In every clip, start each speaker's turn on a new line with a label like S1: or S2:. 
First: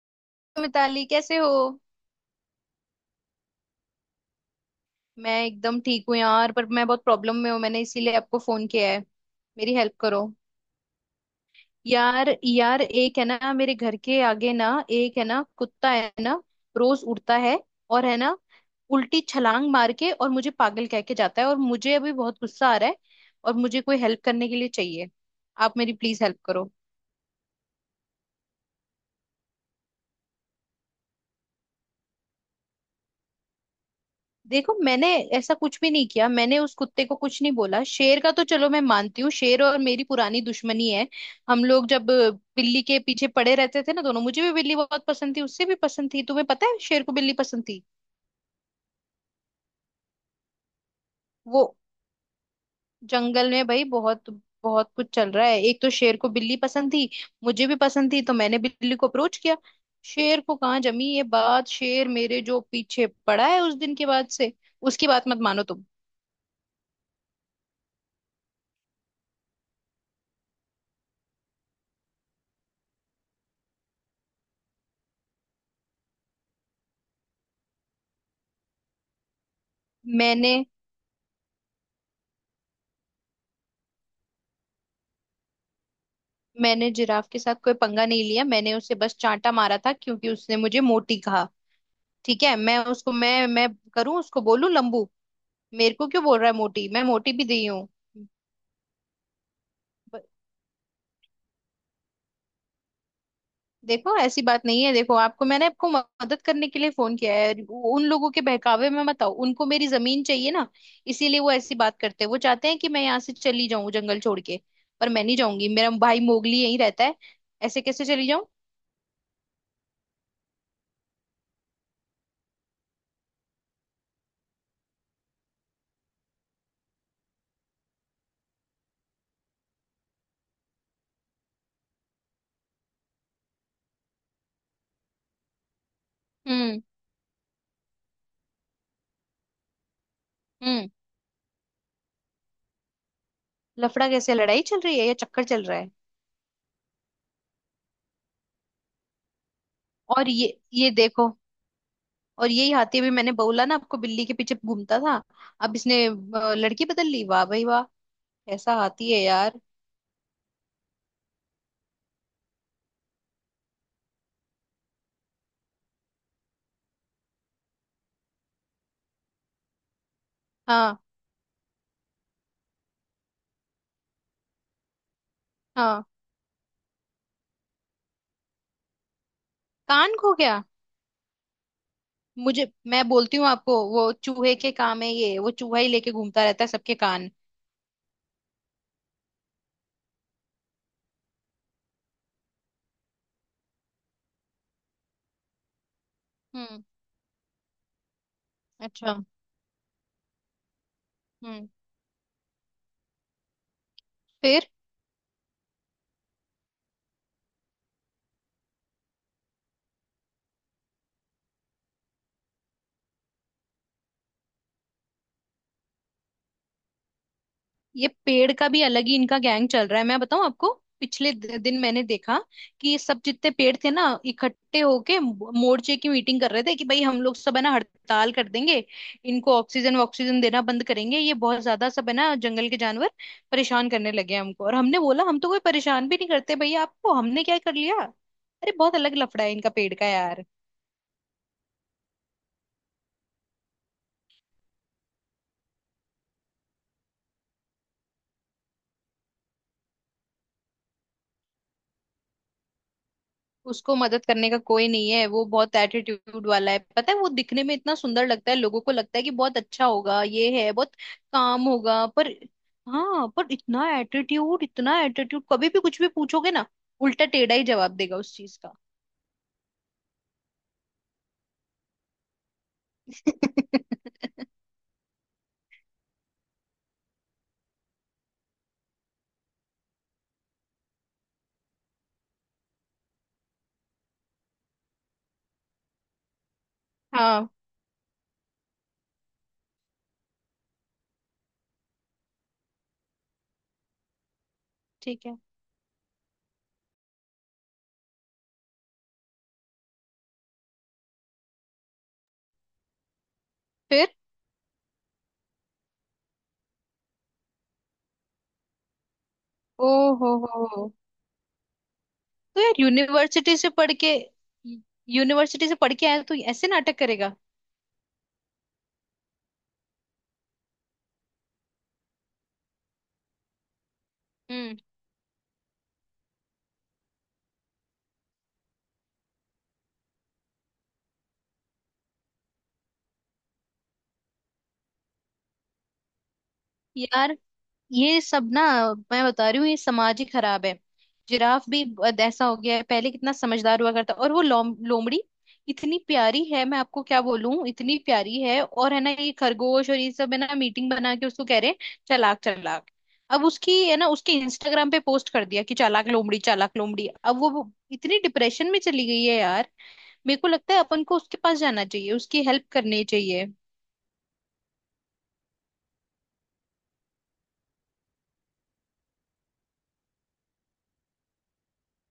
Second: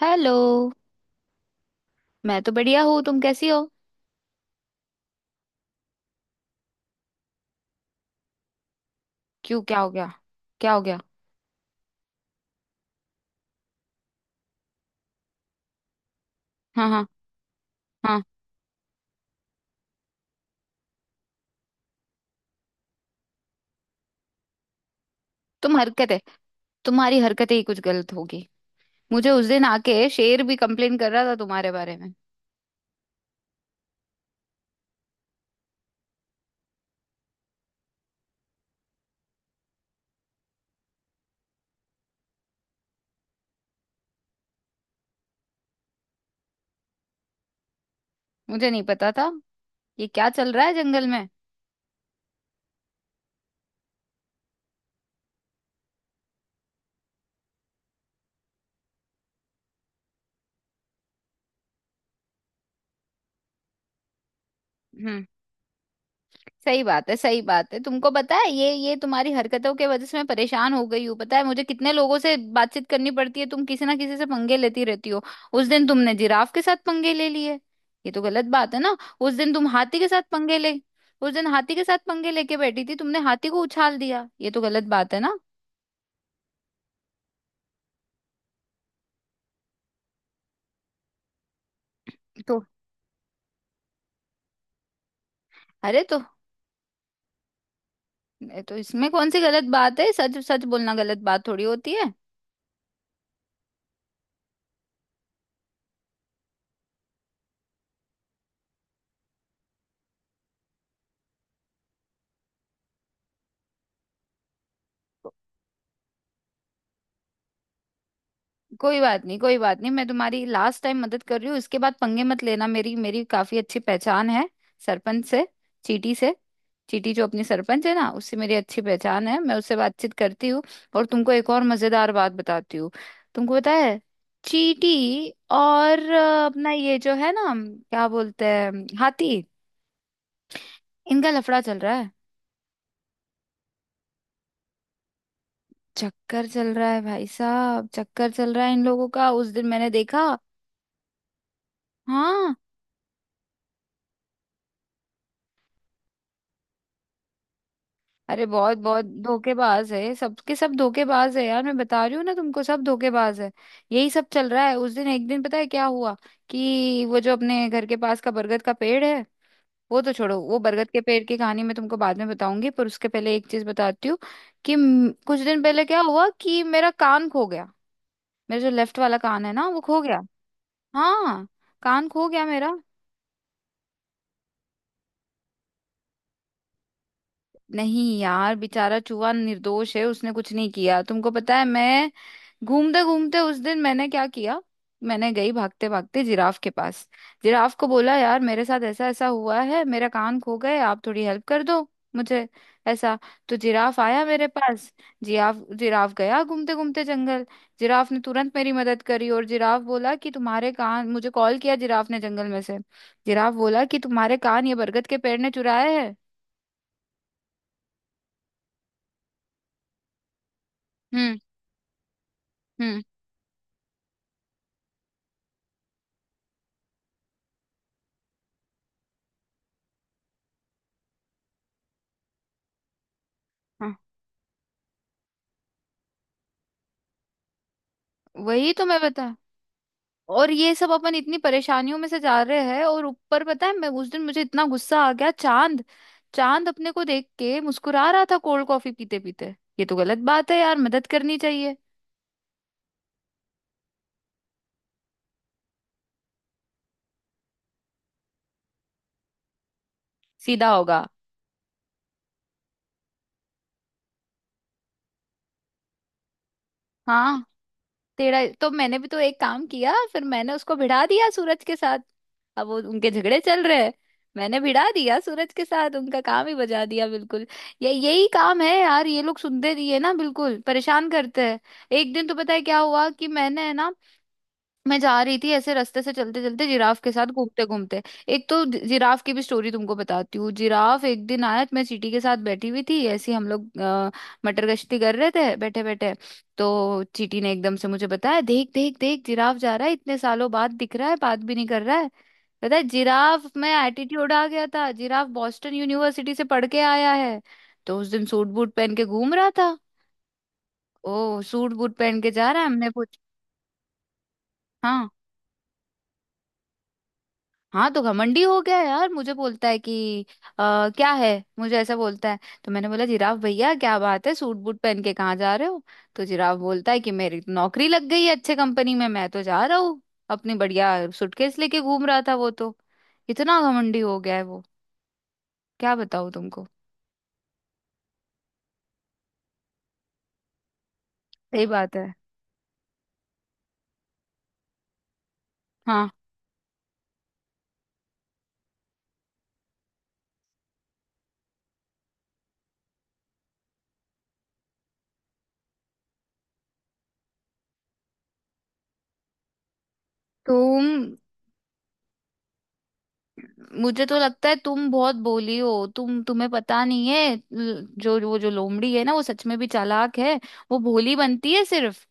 S1: Hello.
S2: Mitali, कैसे हो।
S1: मैं तो बढ़िया हूँ। तुम कैसी हो?
S2: मैं एकदम ठीक हूँ यार, पर मैं बहुत प्रॉब्लम में हूँ। मैंने इसीलिए आपको फोन किया है।
S1: क्यों,
S2: मेरी
S1: क्या हो
S2: हेल्प
S1: गया?
S2: करो।
S1: क्या हो गया?
S2: यार यार एक है ना, मेरे घर के आगे ना एक है ना, कुत्ता है ना,
S1: हाँ
S2: रोज
S1: हाँ।
S2: उड़ता है। और है
S1: हाँ।
S2: ना, उल्टी छलांग मार के और मुझे पागल कह के जाता है। और मुझे अभी बहुत गुस्सा आ रहा है। और मुझे कोई हेल्प करने के लिए चाहिए।
S1: तुम
S2: आप मेरी
S1: हरकत है।
S2: प्लीज हेल्प करो।
S1: तुम्हारी हरकतें ही कुछ गलत होगी। मुझे उस दिन आके शेर भी कंप्लेन कर रहा था तुम्हारे बारे में।
S2: देखो, मैंने ऐसा कुछ भी नहीं किया। मैंने उस कुत्ते को कुछ नहीं बोला। शेर का तो चलो मैं मानती हूँ, शेर और मेरी पुरानी दुश्मनी है। हम लोग जब बिल्ली के पीछे पड़े रहते थे ना दोनों, मुझे भी बिल्ली बहुत पसंद थी, उससे भी पसंद थी। तुम्हें पता है शेर को बिल्ली पसंद थी।
S1: मुझे नहीं पता था। ये क्या चल रहा है जंगल में?
S2: वो जंगल में भाई बहुत बहुत कुछ चल रहा है। एक तो शेर को बिल्ली पसंद थी, मुझे भी पसंद थी, तो मैंने बिल्ली को अप्रोच किया। शेर को कहाँ जमी ये बात, शेर मेरे जो पीछे पड़ा है उस दिन के बाद से। उसकी
S1: हम्म।
S2: बात मत मानो तुम।
S1: सही बात है। सही बात है। तुमको पता है, ये तुम्हारी हरकतों के वजह से मैं परेशान हो गई हूँ। पता है मुझे कितने लोगों से बातचीत करनी पड़ती है? तुम किसी ना किसी से पंगे लेती रहती हो। उस दिन तुमने जिराफ के साथ पंगे ले लिए, ये तो गलत बात है ना? उस दिन तुम हाथी के साथ
S2: मैंने
S1: पंगे ले। उस दिन हाथी के साथ पंगे लेके बैठी थी, तुमने हाथी को उछाल दिया, ये तो गलत बात है ना?
S2: मैंने जिराफ के साथ कोई पंगा नहीं लिया। मैंने उसे बस चांटा मारा था क्योंकि उसने मुझे मोटी कहा। ठीक है,
S1: तो,
S2: मैं उसको मैं करूं, उसको बोलूं लंबू। मेरे
S1: अरे
S2: को
S1: तो
S2: क्यों बोल रहा है मोटी। मैं मोटी भी दी हूँ।
S1: तो इसमें कौन सी गलत बात है?
S2: ब-
S1: सच सच बोलना गलत बात थोड़ी होती है।
S2: देखो ऐसी बात नहीं है। देखो, आपको मैंने आपको मदद करने के लिए फोन किया है। उन लोगों के बहकावे में मत आओ। उनको मेरी जमीन चाहिए ना, इसीलिए वो ऐसी बात करते हैं। वो चाहते हैं कि मैं यहाँ से चली जाऊं, जंगल छोड़ के। पर मैं नहीं जाऊंगी, मेरा भाई मोगली यहीं रहता है। ऐसे कैसे चली जाऊं।
S1: कोई बात नहीं। कोई बात नहीं। मैं तुम्हारी लास्ट टाइम मदद कर रही हूँ, इसके बाद पंगे मत लेना। मेरी मेरी काफी अच्छी पहचान है सरपंच से, चीटी से। चीटी जो अपनी सरपंच है ना, उससे मेरी अच्छी पहचान है, मैं उससे बातचीत करती हूँ। और तुमको एक और मजेदार बात बताती हूँ। तुमको पता है, चीटी और अपना
S2: हम्म।
S1: ये जो है ना, क्या बोलते हैं, हाथी,
S2: हम्म।
S1: इनका लफड़ा चल रहा है।
S2: लफड़ा कैसे, लड़ाई चल रही है या चक्कर चल रहा है।
S1: चक्कर चल रहा है भाई साहब, चक्कर चल रहा है इन लोगों का, उस दिन मैंने देखा।
S2: और ये देखो। और
S1: हाँ।
S2: यही हाथी, अभी मैंने बोला ना आपको, बिल्ली के पीछे घूमता था। अब इसने लड़की बदल ली। वाह भाई वाह।
S1: अरे
S2: कैसा
S1: बहुत बहुत
S2: हाथी है यार।
S1: धोखेबाज है, सबके सब धोखेबाज है यार, मैं बता रही हूँ ना तुमको, सब धोखेबाज है। यही सब चल रहा है। उस दिन, एक दिन, पता है क्या हुआ कि वो जो अपने घर के पास का बरगद का पेड़ है, वो तो छोड़ो, वो बरगद
S2: हाँ।
S1: के पेड़ की कहानी मैं तुमको बाद में बताऊंगी, पर उसके पहले एक चीज बताती हूँ कि कुछ दिन पहले क्या
S2: हाँ।
S1: हुआ कि मेरा कान खो गया। मेरा जो लेफ्ट वाला कान है ना, वो खो
S2: कान
S1: गया।
S2: खो गया।
S1: हाँ। कान खो गया
S2: मुझे,
S1: मेरा।
S2: मैं बोलती हूँ आपको, वो चूहे के काम है, ये वो चूहा ही लेके घूमता रहता है सबके कान।
S1: नहीं यार, बेचारा चूहा निर्दोष है, उसने कुछ नहीं किया। तुमको पता है, मैं घूमते घूमते उस दिन मैंने क्या किया, मैंने गई भागते भागते जिराफ के
S2: हम्म।
S1: पास, जिराफ को बोला यार मेरे साथ ऐसा
S2: अच्छा।
S1: ऐसा हुआ है, मेरा कान खो गए, आप थोड़ी हेल्प कर
S2: हम्म।
S1: दो मुझे ऐसा। तो जिराफ आया मेरे
S2: फिर।
S1: पास। जिराफ जिराफ गया घूमते घूमते जंगल। जिराफ ने तुरंत मेरी मदद करी, और जिराफ बोला कि तुम्हारे कान। मुझे कॉल किया जिराफ ने जंगल में से। जिराफ बोला कि तुम्हारे कान ये बरगद के पेड़ ने चुराए हैं।
S2: ये पेड़ का भी अलग ही इनका गैंग चल रहा है, मैं बताऊं आपको। पिछले
S1: हम्म।
S2: दिन मैंने देखा कि ये
S1: हम्म।
S2: सब जितने पेड़ थे ना, इकट्ठे होके मोर्चे की मीटिंग कर रहे थे कि भाई हम लोग सब है ना, हड़ताल कर देंगे। इनको ऑक्सीजन ऑक्सीजन देना बंद करेंगे। ये बहुत ज्यादा सब है ना जंगल के जानवर परेशान
S1: हाँ।
S2: करने लगे हैं हमको। और हमने बोला हम तो कोई परेशान भी नहीं करते भैया आपको, हमने क्या कर लिया।
S1: वही
S2: अरे
S1: तो
S2: बहुत
S1: मैं
S2: अलग
S1: बता।
S2: लफड़ा है इनका पेड़ का यार।
S1: और ये सब अपन इतनी परेशानियों में से जा रहे हैं, और ऊपर पता है, मैं उस दिन मुझे इतना गुस्सा आ गया, चांद, चांद अपने को देख के मुस्कुरा रहा था कोल्ड कॉफी पीते पीते, ये तो गलत बात है यार, मदद करनी चाहिए।
S2: उसको मदद करने का कोई नहीं है, वो बहुत एटीट्यूड वाला है। पता है, वो दिखने में इतना सुंदर लगता है, लोगों को लगता है कि बहुत अच्छा होगा, ये
S1: सीधा
S2: है बहुत
S1: होगा।
S2: काम होगा पर। हाँ, पर इतना एटीट्यूड, इतना एटीट्यूड, कभी भी कुछ भी पूछोगे ना, उल्टा
S1: हाँ।
S2: टेढ़ा ही जवाब देगा उस
S1: तेरा
S2: चीज
S1: तो
S2: का।
S1: मैंने भी तो एक काम किया, फिर मैंने उसको भिड़ा दिया सूरज के साथ, अब वो उनके झगड़े चल रहे हैं। मैंने भिड़ा दिया सूरज के साथ, उनका काम ही बजा दिया बिल्कुल। ये यही काम है यार, ये लोग सुनते नहीं है ना, बिल्कुल परेशान करते हैं। एक दिन तो पता है क्या हुआ कि मैंने है ना, मैं जा रही थी ऐसे रास्ते से चलते चलते, जिराफ के साथ
S2: हाँ।
S1: घूमते घूमते। एक तो जिराफ की भी स्टोरी तुमको बताती हूँ। जिराफ एक दिन आया, तो मैं चींटी के साथ बैठी हुई थी, ऐसे ही हम लोग मटर गश्ती कर
S2: ठीक
S1: रहे
S2: है।
S1: थे बैठे बैठे। तो चींटी ने एकदम से मुझे बताया, देख देख देख, जिराफ जा रहा है, इतने सालों बाद दिख रहा है, बात भी नहीं कर रहा है। पता है, जिराफ में
S2: फिर।
S1: एटीट्यूड आ गया था, जिराफ बॉस्टन यूनिवर्सिटी से पढ़ के आया है, तो उस दिन सूट बूट पहन के घूम रहा था।
S2: ओ। हो हो।
S1: ओ सूट बूट पहन के जा
S2: तो
S1: रहा है,
S2: यार
S1: हमने पूछ।
S2: यूनिवर्सिटी से पढ़ के,
S1: हाँ।
S2: यूनिवर्सिटी से पढ़ के आया तो ऐसे नाटक करेगा।
S1: हाँ तो घमंडी हो गया यार, मुझे बोलता है कि क्या है, मुझे ऐसा बोलता है। तो मैंने बोला जिराफ भैया क्या बात है, सूट
S2: हम्म।
S1: बूट पहन के कहाँ जा रहे हो? तो जिराफ बोलता है कि मेरी तो नौकरी लग गई है अच्छे कंपनी में, मैं तो जा रहा हूँ। अपनी बढ़िया सूटकेस लेके घूम रहा था वो तो। इतना घमंडी हो गया है वो, क्या बताऊँ तुमको।
S2: यार ये सब ना, मैं बता रही हूँ, ये समाज ही खराब है।
S1: सही
S2: जिराफ भी
S1: बात है।
S2: अब ऐसा हो गया है, पहले कितना समझदार हुआ करता। और वो लोमड़ी इतनी
S1: हाँ।
S2: प्यारी है, मैं आपको क्या बोलूं, इतनी प्यारी है। और है ना ये खरगोश और ये सब है ना मीटिंग बना के उसको कह रहे हैं चालाक, चालाक। अब उसकी है ना, उसके इंस्टाग्राम पे पोस्ट कर दिया कि चालाक लोमड़ी, चालाक लोमड़ी। अब वो इतनी डिप्रेशन में चली गई है यार। मेरे को लगता है
S1: तुम
S2: अपन को उसके पास जाना चाहिए, उसकी हेल्प करनी चाहिए।
S1: मुझे तो लगता है तुम बहुत बोली हो। तुम्हें पता नहीं है, जो वो जो लोमड़ी है ना, वो सच में भी चालाक है। वो भोली बनती है सिर्फ,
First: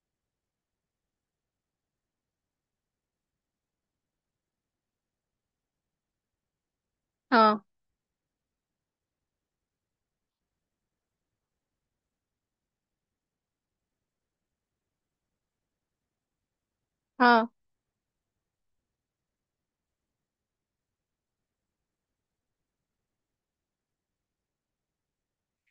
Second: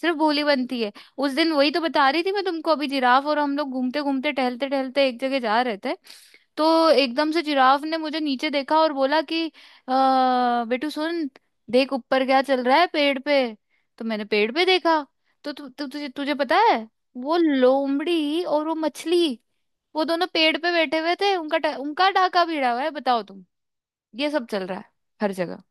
S1: सिर्फ बोली बनती है। उस दिन वही तो बता रही थी मैं तुमको, अभी जिराफ और हम लोग घूमते घूमते टहलते टहलते एक जगह जा रहे थे, तो एकदम से
S2: हाँ।
S1: जिराफ ने मुझे नीचे देखा और बोला कि बेटू सुन, देख ऊपर क्या चल रहा है पेड़ पे। तो मैंने पेड़ पे देखा, तो तु, तु, तुझे तुझे पता है, वो
S2: हाँ।
S1: लोमड़ी और वो मछली, वो दोनों पेड़ पे बैठे हुए थे, उनका उनका डाका भिड़ा हुआ है, बताओ तुम। ये सब चल रहा है हर जगह।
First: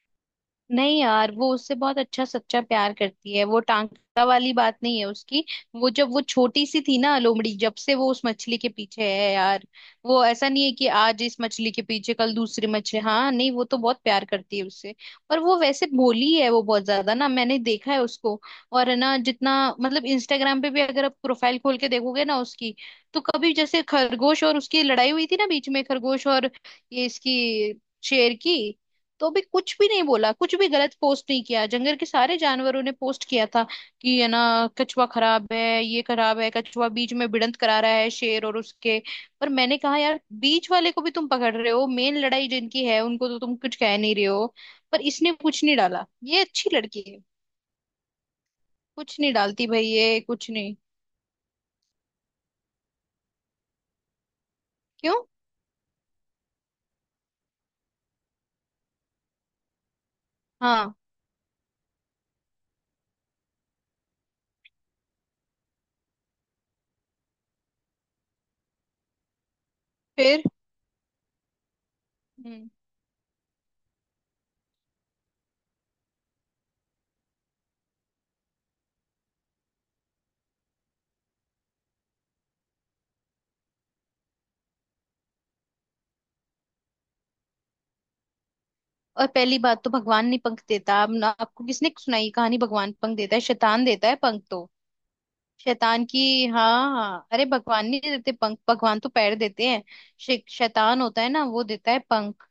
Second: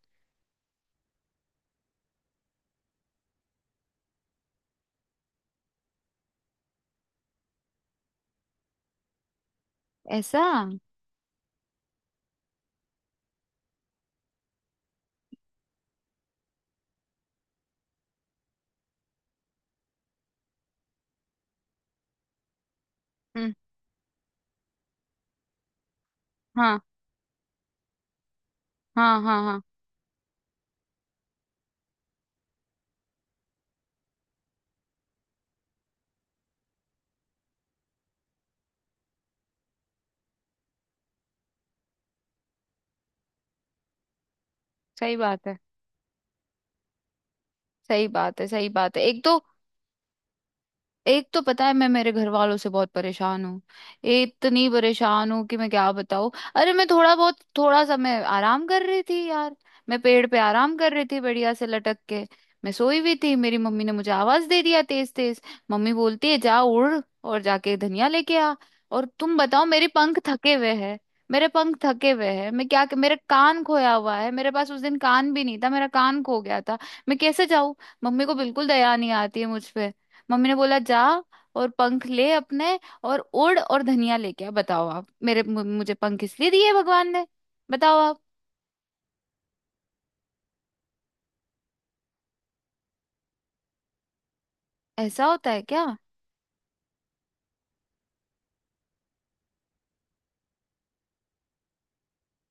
S2: नहीं यार, वो उससे बहुत अच्छा सच्चा प्यार करती है। वो टांका वाली बात नहीं है उसकी। वो जब वो छोटी सी थी ना लोमड़ी, जब से वो उस मछली के पीछे है यार। वो
S1: ऐसा।
S2: ऐसा नहीं है कि आज इस मछली के पीछे कल दूसरी मछली, हाँ नहीं, वो तो बहुत प्यार करती है उससे। और वो वैसे भोली है, वो बहुत ज्यादा ना, मैंने देखा है उसको। और है ना जितना, मतलब इंस्टाग्राम पे भी अगर आप प्रोफाइल खोल के देखोगे ना उसकी, तो
S1: हम्म।
S2: कभी जैसे खरगोश और उसकी लड़ाई हुई थी ना बीच में, खरगोश और
S1: हाँ
S2: ये इसकी शेर की,
S1: हाँ
S2: तो
S1: हाँ।
S2: भी
S1: हाँ।
S2: कुछ भी नहीं बोला, कुछ भी गलत पोस्ट नहीं किया। जंगल के सारे जानवरों ने पोस्ट किया था कि है ना कछुआ खराब है, ये खराब है, कछुआ बीच में भिड़ंत करा रहा है शेर और उसके। पर मैंने कहा यार, बीच वाले को भी तुम पकड़ रहे हो, मेन लड़ाई जिनकी है उनको तो तुम कुछ कह नहीं रहे हो। पर
S1: सही
S2: इसने
S1: बात है।
S2: कुछ नहीं डाला, ये अच्छी लड़की है।
S1: सही बात है। सही बात है।
S2: कुछ
S1: एक
S2: नहीं
S1: तो,
S2: डालती भाई, ये कुछ नहीं।
S1: एक तो पता है मैं मेरे घर वालों से बहुत परेशान हूँ, इतनी
S2: क्यों।
S1: परेशान हूँ कि मैं क्या बताऊँ। अरे मैं थोड़ा बहुत, थोड़ा सा मैं आराम कर रही थी यार, मैं पेड़ पे आराम कर
S2: हाँ।
S1: रही थी बढ़िया से लटक के। मैं सोई हुई थी, मेरी मम्मी ने मुझे आवाज दे दिया तेज तेज। मम्मी बोलती है जा उड़ और जाके धनिया लेके आ। और तुम बताओ, मेरे पंख
S2: फिर।
S1: थके हुए हैं, मेरे पंख थके हुए हैं, मैं
S2: हम्म।
S1: क्या, मेरे कान खोया हुआ है, मेरे पास उस दिन कान भी नहीं था, मेरा कान खो गया था। मैं कैसे जाऊँ? मम्मी को बिल्कुल दया नहीं आती है मुझ पे। मम्मी ने बोला जा, और पंख ले अपने और उड़ और धनिया लेके आ। बताओ आप, मेरे मुझे पंख इसलिए दिए भगवान ने? बताओ आप।
S2: और पहली बात तो भगवान नहीं पंख देता। अब ना, आपको किसने सुनाई कहानी भगवान पंख देता है। शैतान देता है पंख तो,
S1: ऐसा होता है क्या?
S2: शैतान की। हाँ। हाँ। अरे भगवान नहीं देते पंख, भगवान तो पैर देते हैं। शैतान होता है ना, वो देता है पंख।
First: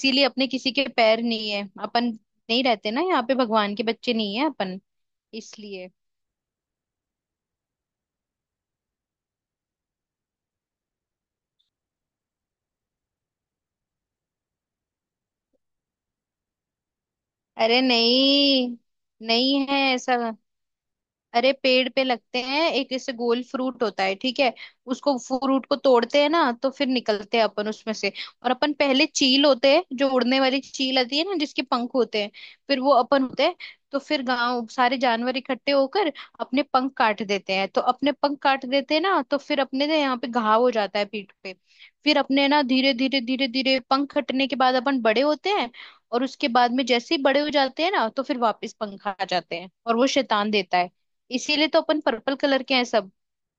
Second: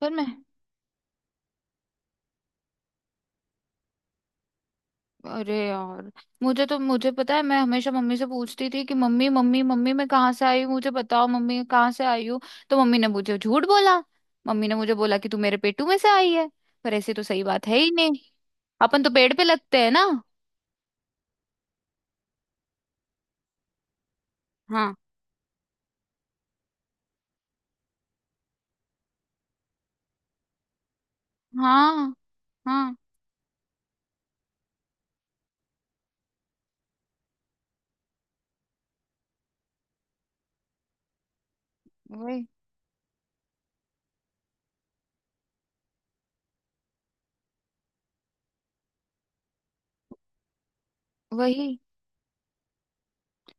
S1: पर मैं
S2: अपने किसी के पैर नहीं है, अपन नहीं रहते ना यहाँ पे, भगवान के बच्चे नहीं है अपन।
S1: अरे
S2: इसलिए,
S1: यार, मुझे पता है, मैं हमेशा मम्मी से पूछती थी कि मम्मी मम्मी मम्मी मैं कहाँ से आई हूँ, मुझे बताओ मम्मी कहाँ से आई हूँ। तो मम्मी ने मुझे झूठ बोला। मम्मी ने मुझे बोला कि तू मेरे पेटू में से आई है। पर ऐसी तो सही बात है
S2: अरे
S1: ही नहीं,
S2: नहीं,
S1: अपन तो पेड़ पे
S2: नहीं
S1: लगते
S2: है
S1: हैं ना।
S2: ऐसा। अरे पेड़ पे लगते हैं, एक इससे गोल फ्रूट होता है, ठीक है।
S1: हाँ
S2: उसको फ्रूट को तोड़ते हैं ना, तो फिर निकलते हैं अपन उसमें से। और अपन पहले चील होते हैं, जो उड़ने वाली चील आती है ना जिसके पंख
S1: हाँ
S2: होते हैं, फिर वो
S1: हाँ।
S2: अपन होते हैं। तो फिर गांव सारे जानवर इकट्ठे होकर अपने पंख काट देते हैं। तो अपने पंख काट देते हैं ना, तो फिर अपने ना यहाँ पे घाव हो जाता है पीठ पे। फिर
S1: वही।
S2: अपने ना, धीरे धीरे धीरे धीरे पंख कटने के बाद अपन बड़े होते हैं। और उसके बाद में जैसे ही बड़े हो जाते हैं ना, तो फिर वापस पंख आ जाते हैं, और वो शैतान देता है।
S1: वही।
S2: इसीलिए तो अपन पर्पल कलर के हैं सब।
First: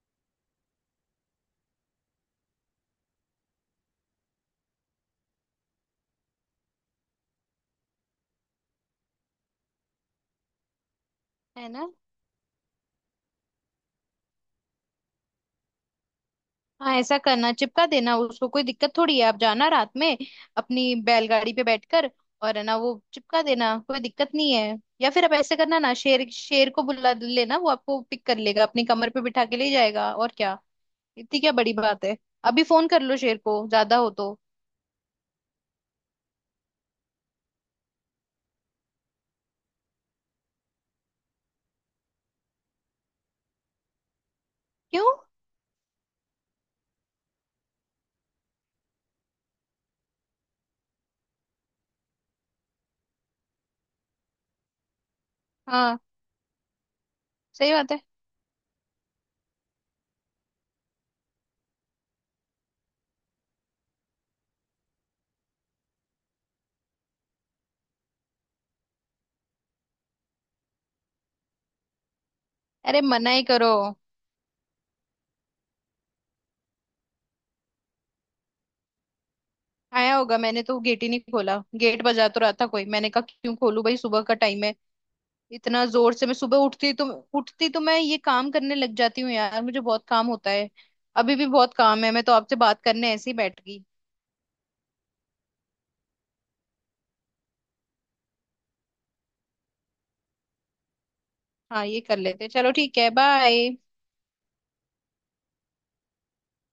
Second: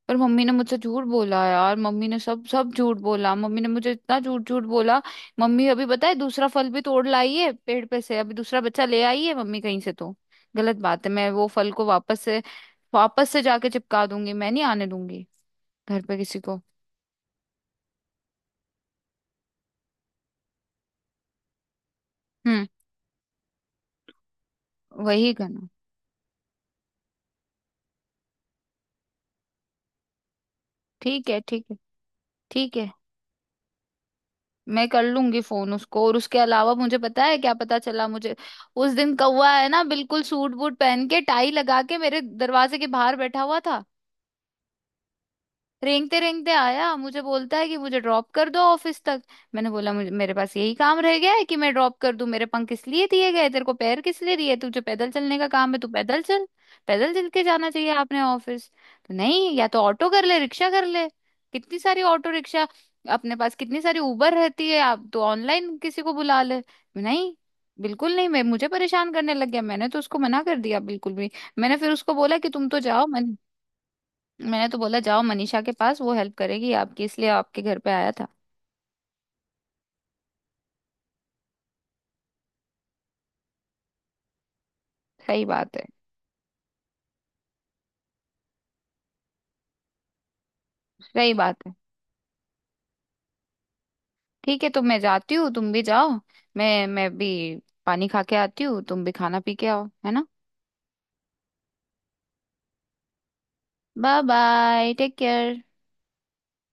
S1: पर मम्मी ने मुझसे झूठ बोला यार, मम्मी ने सब सब झूठ बोला, मम्मी ने मुझे इतना झूठ झूठ बोला। मम्मी अभी पता है, दूसरा फल भी तोड़ लाई है पेड़ पे से, अभी दूसरा बच्चा ले आई है मम्मी कहीं से, तो गलत बात है। मैं वो
S2: है
S1: फल को
S2: ना।
S1: वापस से जाके चिपका दूंगी, मैं नहीं आने दूंगी घर पे किसी को।
S2: हाँ, ऐसा करना, चिपका देना उसको, कोई दिक्कत थोड़ी है। आप जाना रात में अपनी बैलगाड़ी पे बैठकर, और है
S1: हम्म।
S2: ना, वो चिपका देना, कोई दिक्कत नहीं है। या फिर आप
S1: वही
S2: ऐसे
S1: करना।
S2: करना ना, शेर शेर को बुला लेना, वो आपको पिक कर लेगा, अपनी कमर पे बिठा के ले जाएगा, और क्या।
S1: ठीक है।
S2: इतनी क्या
S1: ठीक
S2: बड़ी
S1: है।
S2: बात है। अभी
S1: ठीक
S2: फोन
S1: है।
S2: कर लो शेर को, ज्यादा हो तो।
S1: मैं कर लूंगी फोन उसको। और उसके अलावा मुझे पता है, क्या पता चला मुझे। उस दिन कौवा है ना, बिल्कुल सूट बूट पहन के, टाई लगा के, मेरे दरवाजे के बाहर बैठा हुआ था,
S2: क्यों।
S1: रेंगते रेंगते आया, मुझे बोलता है कि मुझे ड्रॉप कर दो ऑफिस तक। मैंने बोला मुझे मेरे पास यही काम रह गया है कि मैं ड्रॉप कर दूं? मेरे पंख किस लिए दिए गए, तेरे को पैर किस लिए दिए? तुझे पैदल चलने का काम है, तू
S2: हाँ।
S1: पैदल चल। पैदल चल के जाना
S2: सही बात
S1: चाहिए
S2: है।
S1: आपने, ऑफिस तो नहीं, या तो ऑटो कर ले रिक्शा कर ले। कितनी सारी ऑटो रिक्शा, अपने पास कितनी सारी उबर रहती है, आप तो ऑनलाइन किसी को बुला ले। नहीं, बिल्कुल नहीं। मैं, मुझे परेशान करने लग गया, मैंने तो उसको मना कर दिया बिल्कुल भी। मैंने फिर उसको बोला कि तुम तो
S2: अरे
S1: जाओ, मैं।
S2: मना ही करो।
S1: मैंने तो बोला जाओ मनीषा के पास, वो हेल्प करेगी आपकी, इसलिए आपके घर पे आया था।
S2: आया होगा, मैंने तो गेट ही नहीं खोला। गेट बजा तो रहा था कोई, मैंने कहा क्यों खोलूं भाई, सुबह का टाइम है।
S1: सही बात है।
S2: इतना जोर से मैं सुबह उठती तो, उठती तो मैं ये काम करने लग जाती हूँ यार, मुझे बहुत काम होता है।
S1: सही
S2: अभी भी
S1: बात है।
S2: बहुत काम है, मैं तो आपसे बात करने ऐसे ही बैठ गई।
S1: ठीक है, तो मैं जाती हूँ, तुम भी जाओ। मैं भी पानी खा के आती हूँ, तुम भी खाना पी के आओ, है ना?
S2: हाँ, ये कर लेते, चलो ठीक है, bye.
S1: Bye bye take care.